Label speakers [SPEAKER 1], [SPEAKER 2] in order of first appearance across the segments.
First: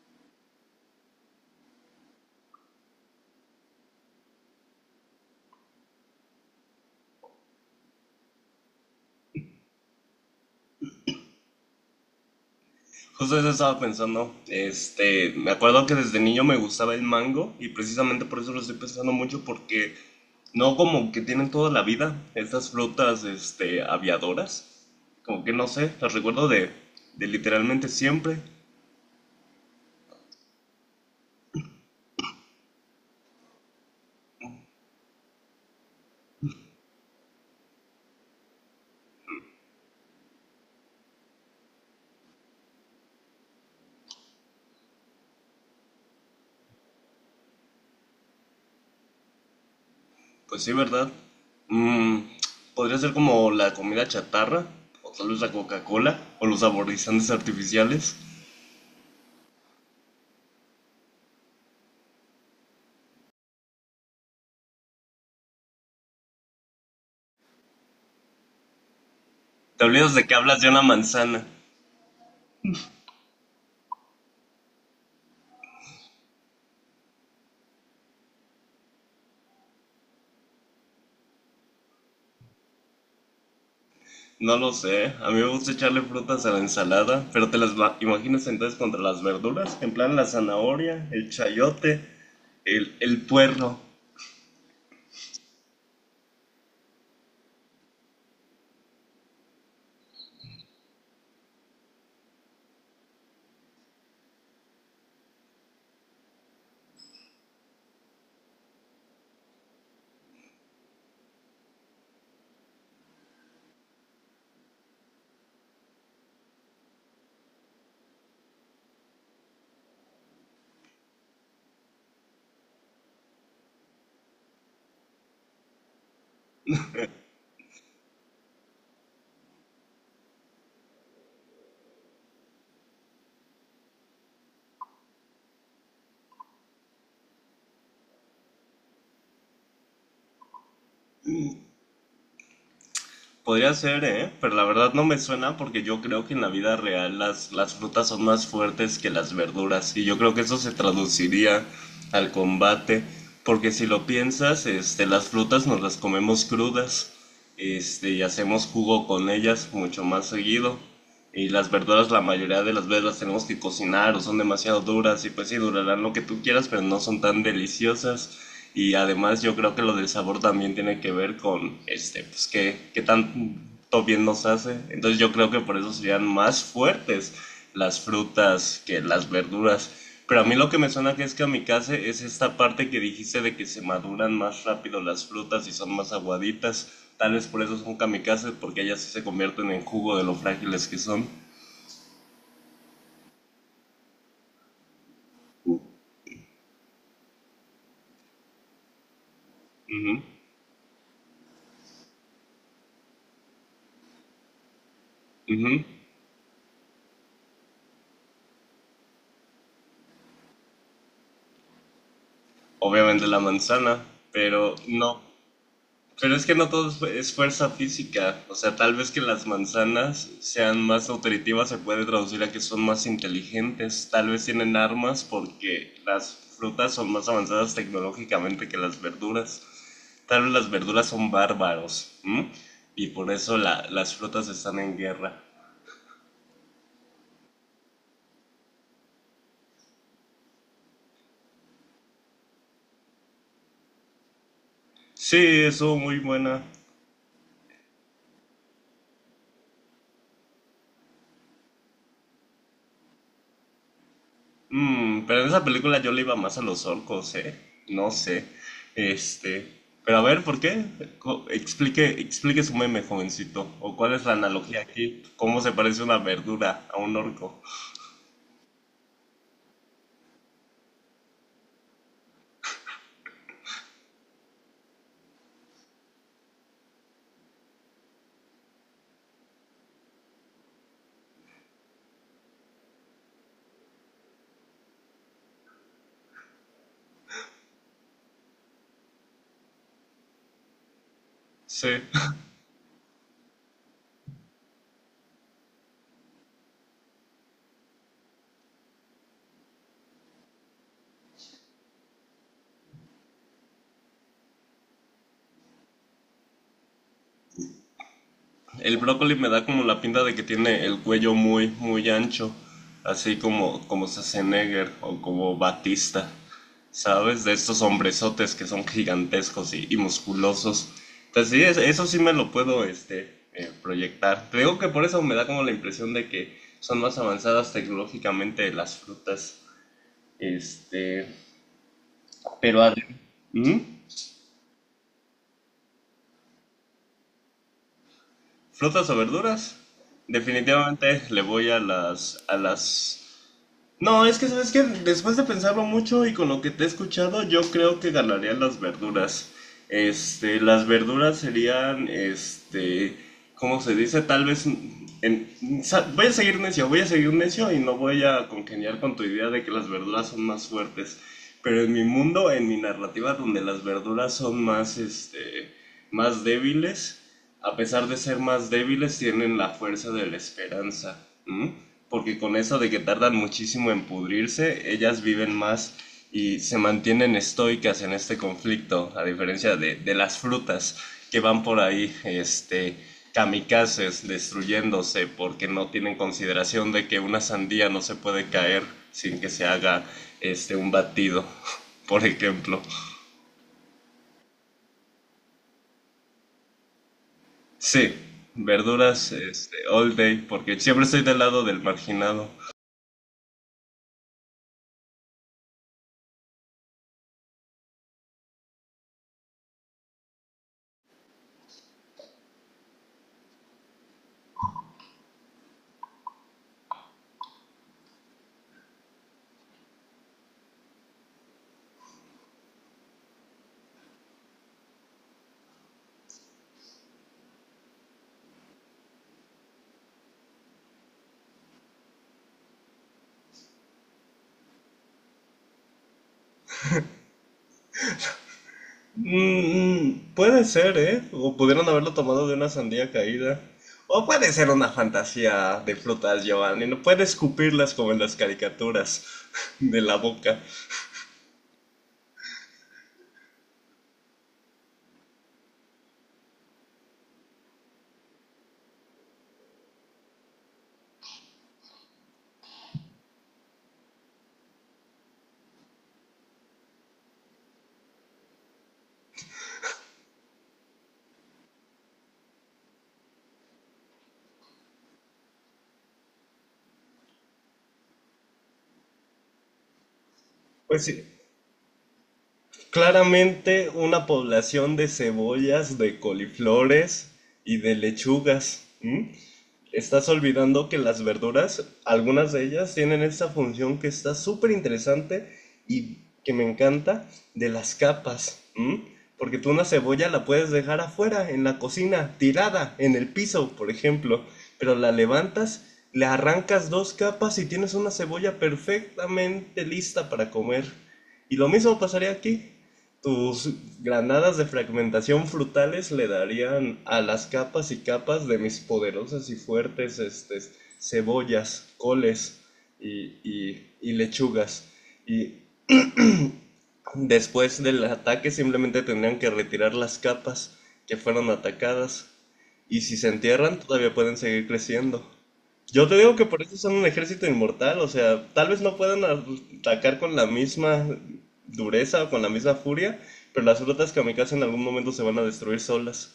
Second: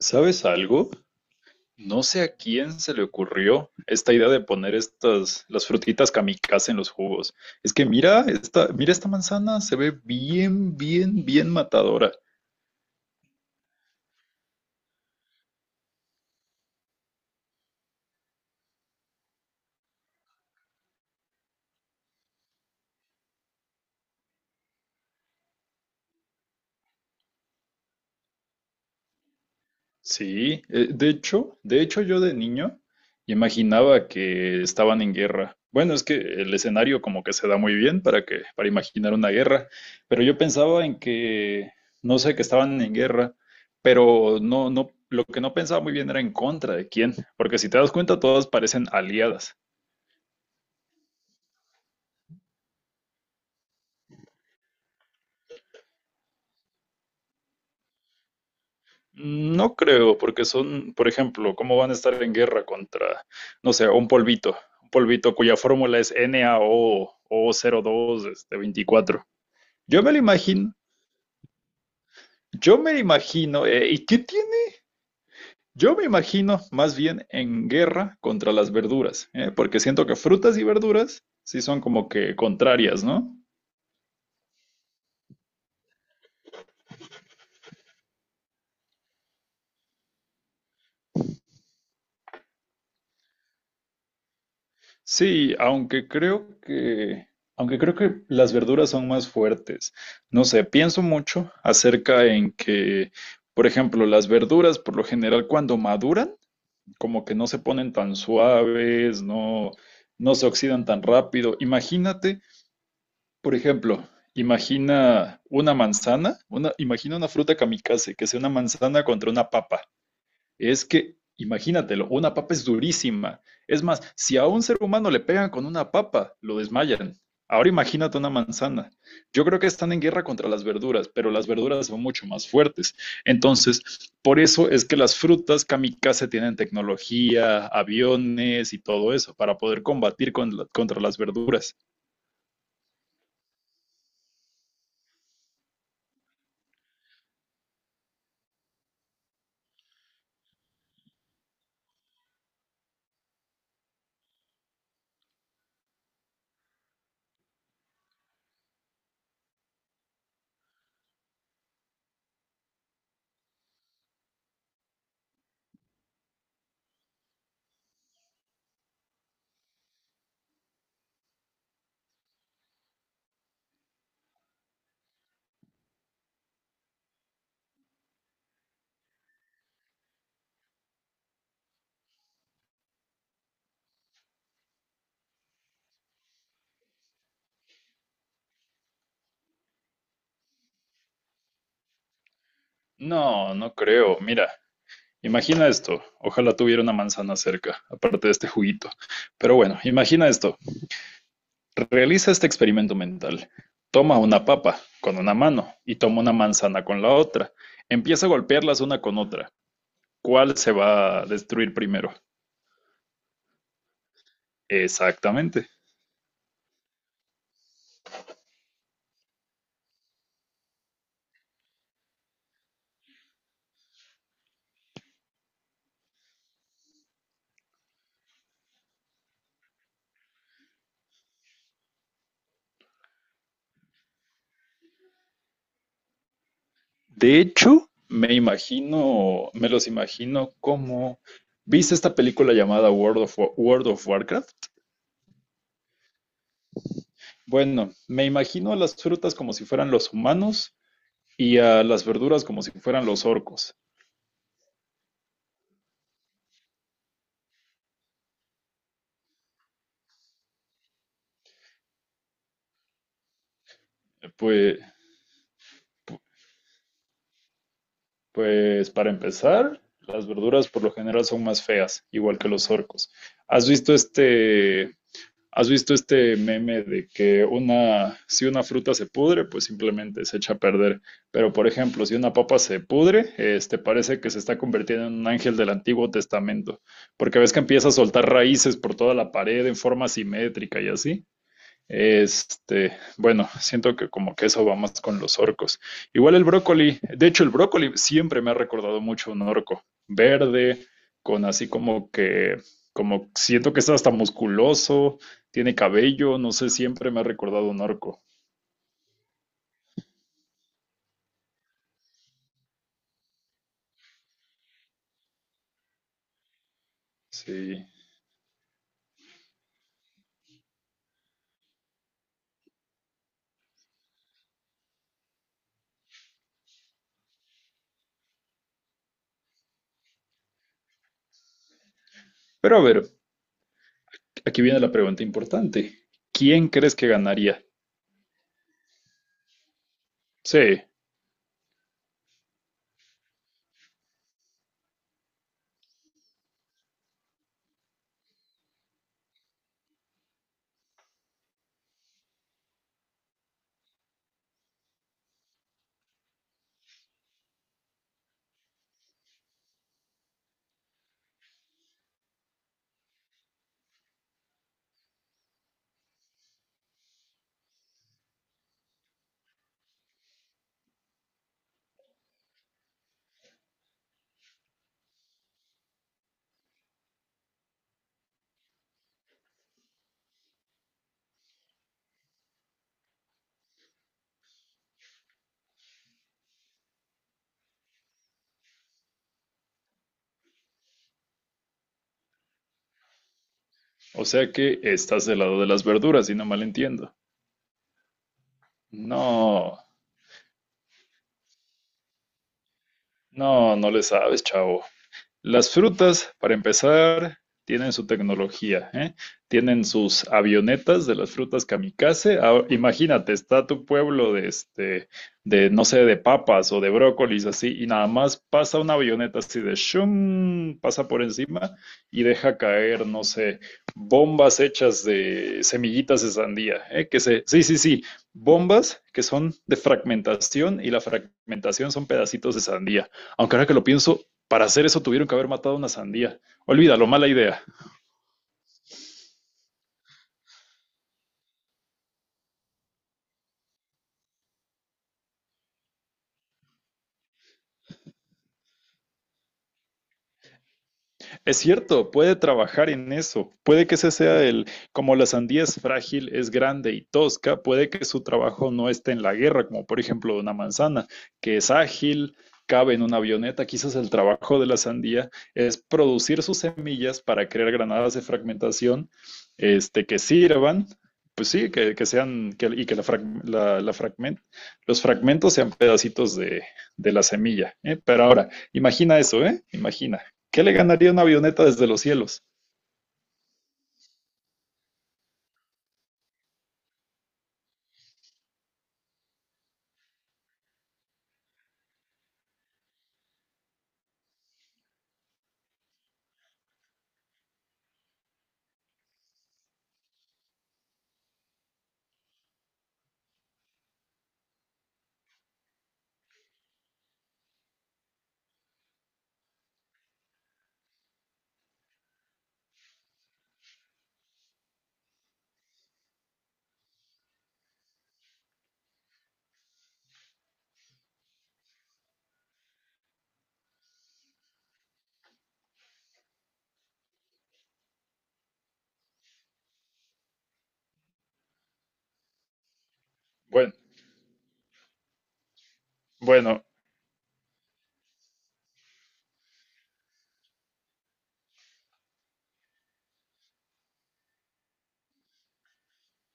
[SPEAKER 1] ¿Sabes algo? No sé a quién se le ocurrió esta idea de poner estas, las frutitas kamikaze en los jugos. Es que mira esta manzana, se ve bien, bien, bien matadora.
[SPEAKER 2] Justo eso estaba pensando. Me acuerdo que desde niño me gustaba el mango y precisamente por eso lo estoy pensando mucho porque no, como que tienen toda la vida estas frutas, aviadoras. Como que no sé, las recuerdo de literalmente siempre.
[SPEAKER 1] Sí, de hecho yo de niño imaginaba que estaban en guerra. Bueno, es que el escenario como que se da muy bien para que para imaginar una guerra, pero yo pensaba en que no sé que estaban en guerra, pero lo que no pensaba muy bien era en contra de quién, porque si te das cuenta todas parecen aliadas.
[SPEAKER 2] Pues sí, ¿verdad? Mm, podría ser como la comida chatarra o tal vez la Coca-Cola o los saborizantes artificiales.
[SPEAKER 1] No creo, porque son, por ejemplo, ¿cómo van a estar en guerra contra, no sé, un polvito? Un polvito cuya fórmula es NaO o 02 este, 24.
[SPEAKER 2] Te
[SPEAKER 1] Yo
[SPEAKER 2] olvidas
[SPEAKER 1] me lo
[SPEAKER 2] de que hablas de
[SPEAKER 1] imagino,
[SPEAKER 2] una manzana.
[SPEAKER 1] yo me lo imagino, ¿y qué tiene? Yo me imagino más bien en guerra contra las verduras, porque siento que frutas y verduras sí son como que contrarias, ¿no?
[SPEAKER 2] No lo sé, a mí me gusta echarle frutas a la ensalada, pero te las imaginas entonces contra las verduras, en plan la zanahoria, el chayote, el puerro.
[SPEAKER 1] Sí, aunque creo que las verduras son más fuertes. No sé, pienso mucho acerca en que, por ejemplo, las verduras por lo general cuando maduran, como que no se ponen tan suaves, no, no se oxidan tan rápido. Imagínate. Por ejemplo, imagina una manzana, una, imagina una fruta kamikaze, que sea una manzana contra una papa. Es que, imagínatelo, una papa es durísima. Es más, si a un ser humano le pegan con una papa, lo desmayan. Ahora imagínate una manzana. Yo creo que están en guerra contra las verduras, pero las verduras son mucho más fuertes. Entonces, por eso es que las frutas kamikaze tienen tecnología, aviones y todo eso para poder combatir contra las verduras.
[SPEAKER 2] Podría ser, ¿eh? Pero la verdad no me suena porque yo creo que en la vida real las frutas son más fuertes que las verduras y yo creo que eso se traduciría al combate, porque si lo piensas, las frutas nos las comemos crudas, y hacemos jugo con ellas mucho más seguido, y las verduras la mayoría de las veces las tenemos que cocinar o son demasiado duras y pues sí durarán lo que tú quieras pero no son tan deliciosas. Y además yo creo que lo del sabor también tiene que ver con, pues qué tanto bien nos hace. Entonces yo creo que por eso serían más fuertes las frutas que las verduras. Pero a mí lo que me suena que es que kamikaze es esta parte que dijiste de que se maduran más rápido las frutas y son más aguaditas. Tal vez por eso son kamikazes, porque ellas sí se convierten en jugo de lo frágiles que son.
[SPEAKER 1] No, no creo. Mira, imagina esto, ojalá tuviera una manzana cerca, aparte de este juguito. Pero bueno,
[SPEAKER 2] Ujú,
[SPEAKER 1] imagina esto, realiza este experimento mental. Toma una papa con una mano
[SPEAKER 2] ujú.
[SPEAKER 1] y toma una manzana con la otra. Empieza a golpearlas una con otra. ¿Cuál se va a destruir primero?
[SPEAKER 2] Obviamente la manzana, pero no.
[SPEAKER 1] Exactamente.
[SPEAKER 2] Pero es que no todo es es fuerza física. O sea, tal vez que las manzanas sean más nutritivas se puede traducir a que son más inteligentes. Tal vez tienen armas porque las frutas son más avanzadas tecnológicamente que las verduras. Tal vez las verduras son bárbaros. ¿M? Y por eso las frutas están en guerra.
[SPEAKER 1] De hecho, me imagino, me los imagino como... ¿Viste esta película llamada World of Warcraft?
[SPEAKER 2] Sí, eso muy buena.
[SPEAKER 1] Bueno, me imagino a las frutas como si fueran los humanos y a las verduras como si fueran los orcos.
[SPEAKER 2] Mm, pero en esa película yo le iba más a los orcos, ¿eh? No sé. Este. Pero a ver, ¿por qué? Explique, explique su meme, jovencito. ¿O cuál es la
[SPEAKER 1] Pues,
[SPEAKER 2] analogía aquí? ¿Cómo se parece una verdura a un orco?
[SPEAKER 1] pues para empezar, las verduras por lo general son más feas, igual que los orcos. ¿Has visto has visto este meme de que una, si una fruta se pudre, pues simplemente se echa a perder? Pero por ejemplo, si una papa se pudre, este parece que se está convirtiendo en un ángel del Antiguo Testamento, porque ves que empieza a soltar raíces por toda la pared en forma simétrica y así.
[SPEAKER 2] Sí.
[SPEAKER 1] Este, bueno, siento que como que eso va más con los orcos. Igual el brócoli, de hecho el brócoli siempre me ha recordado mucho un orco, verde, con así como que, como siento que está hasta musculoso, tiene cabello, no sé, siempre me ha recordado un orco.
[SPEAKER 2] El brócoli me da como la pinta de que tiene el cuello muy, muy ancho, así como, como Schwarzenegger o como Batista, ¿sabes? De estos
[SPEAKER 1] Sí.
[SPEAKER 2] hombrezotes que son gigantescos y musculosos. Entonces sí, eso sí me lo puedo, proyectar. Te digo que por eso me da como la impresión de que son más avanzadas tecnológicamente las frutas. Este,
[SPEAKER 1] Pero
[SPEAKER 2] pero
[SPEAKER 1] a ver,
[SPEAKER 2] ¿Mm?
[SPEAKER 1] aquí viene la pregunta importante. ¿Quién crees que ganaría?
[SPEAKER 2] ¿Frutas o verduras?
[SPEAKER 1] Sí,
[SPEAKER 2] Definitivamente le voy a las... No, es que sabes que después de pensarlo mucho y con lo que te he escuchado, yo creo que ganaría las verduras. Las verduras serían, ¿cómo se dice? Tal vez, en- voy a seguir necio, voy a seguir necio y no voy a congeniar con tu idea de que las verduras son más fuertes. Pero en mi mundo, en mi narrativa, donde las verduras son más, más débiles, a pesar de ser más débiles, tienen la fuerza de la esperanza. ¿M? Porque con eso de que tardan muchísimo en pudrirse, ellas viven más y se mantienen estoicas en este conflicto, a diferencia de las frutas que van por ahí, kamikazes, destruyéndose porque no tienen consideración de que una sandía no se puede caer sin que se haga, un batido, por ejemplo.
[SPEAKER 1] o sea que estás del lado de las verduras, si no mal entiendo.
[SPEAKER 2] Sí, verduras,
[SPEAKER 1] No,
[SPEAKER 2] all day, porque siempre estoy del lado del marginado.
[SPEAKER 1] no, no le sabes, chavo. Las frutas, para empezar, tienen su tecnología, ¿eh? Tienen sus avionetas de las frutas kamikaze. Ah, imagínate, está tu pueblo de este, de no sé, de papas o de brócolis así, y nada más pasa una avioneta así de shum, pasa por encima y deja caer, no sé, bombas hechas de semillitas de sandía, ¿eh? Que se, sí, sí, sí, bombas que son de fragmentación y la fragmentación son pedacitos de sandía. Aunque ahora que lo pienso, para hacer eso tuvieron que haber matado una sandía. Olvídalo, mala idea.
[SPEAKER 2] Mm, puede ser, ¿eh? O pudieron haberlo tomado de una sandía caída. O puede ser una fantasía de frutas, Giovanni. No puede escupirlas como en las caricaturas de la boca.
[SPEAKER 1] Es cierto, puede trabajar en eso. Puede que ese sea el, como la sandía es frágil, es grande y tosca, puede que su trabajo no esté en la guerra, como por ejemplo una manzana, que es ágil, cabe en una avioneta. Quizás el trabajo de la sandía es producir sus semillas para crear granadas de fragmentación, que sirvan pues sí, y que la frag, la fragment, los fragmentos sean pedacitos de la semilla. ¿Eh? Pero ahora, imagina eso, ¿eh? Imagina. ¿Qué le
[SPEAKER 2] Pues
[SPEAKER 1] ganaría una
[SPEAKER 2] sí,
[SPEAKER 1] avioneta desde los cielos?
[SPEAKER 2] claramente una población de cebollas, de coliflores y de lechugas. ¿Mm? Estás olvidando que las verduras, algunas de ellas, tienen esta función que está súper interesante y que me encanta, de las capas, ¿m? Porque tú una cebolla la puedes dejar afuera, en la cocina, tirada, en el piso, por ejemplo, pero la levantas, le arrancas dos capas y tienes una cebolla perfectamente lista para comer. Y lo mismo pasaría aquí. Tus granadas de fragmentación frutales le darían a las capas y capas de mis poderosas y fuertes, cebollas, coles y lechugas. Y después del ataque simplemente tendrían que retirar las capas que fueron atacadas. Y si se
[SPEAKER 1] Bueno,
[SPEAKER 2] entierran, todavía pueden seguir creciendo. Yo te digo que por
[SPEAKER 1] bueno,
[SPEAKER 2] eso son un ejército inmortal. O sea, tal vez no puedan atacar con la misma dureza o con la misma furia, pero las frutas kamikaze en algún momento se van a destruir solas.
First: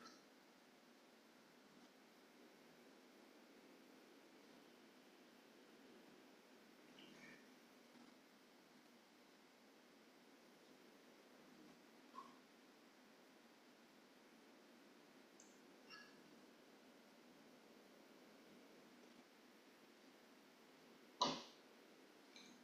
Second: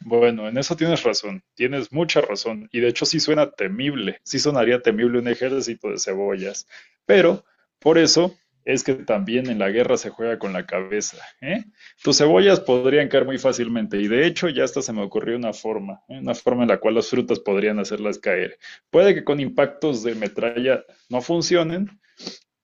[SPEAKER 1] bueno, en eso tienes razón, tienes mucha razón, y de hecho sí suena temible, sí sonaría temible un ejército de cebollas, pero por eso es que también en la guerra se juega con la cabeza, ¿eh? Tus cebollas podrían caer muy fácilmente, y de hecho ya hasta se me ocurrió una forma, ¿eh? Una forma en la cual las frutas podrían hacerlas caer. Puede que con impactos de metralla no funcionen,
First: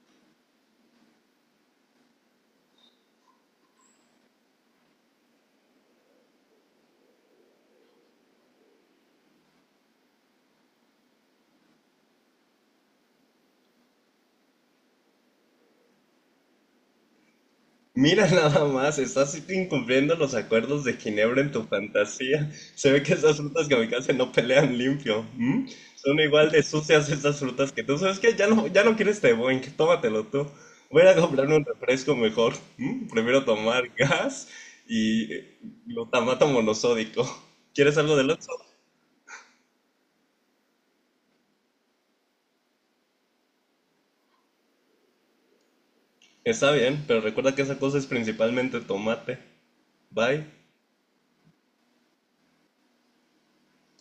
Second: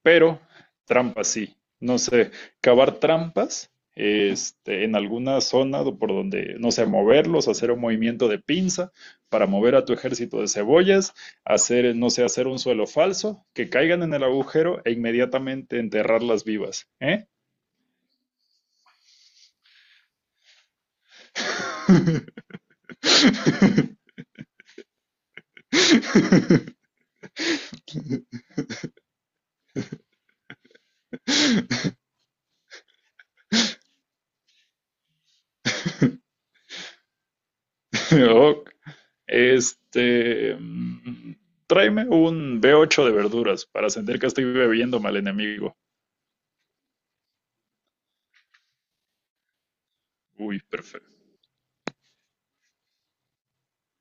[SPEAKER 1] pero trampas sí, no sé, cavar trampas en alguna zona por donde, no sé, moverlos, hacer un movimiento de pinza para mover a tu ejército de cebollas, hacer, no sé, hacer un suelo falso, que caigan en el agujero e inmediatamente enterrarlas vivas, ¿eh?
[SPEAKER 2] Mira nada más, estás incumpliendo los acuerdos de Ginebra en tu fantasía. Se ve que esas frutas kamikaze no pelean limpio. ¿M? Son igual de sucias esas frutas que tú. ¿Sabes que ya no, ya no quieres té Boeing? Tómatelo tú. Voy a ir a comprarme un refresco mejor. ¿M? Prefiero tomar gas y glutamato monosódico. ¿Quieres algo del otro?
[SPEAKER 1] Ok. Este, mm, tráeme un B8 de verduras para sentir que estoy bebiéndome al enemigo.
[SPEAKER 2] Está bien, pero recuerda que esa cosa es principalmente tomate. Bye.
[SPEAKER 1] Uy, perfecto.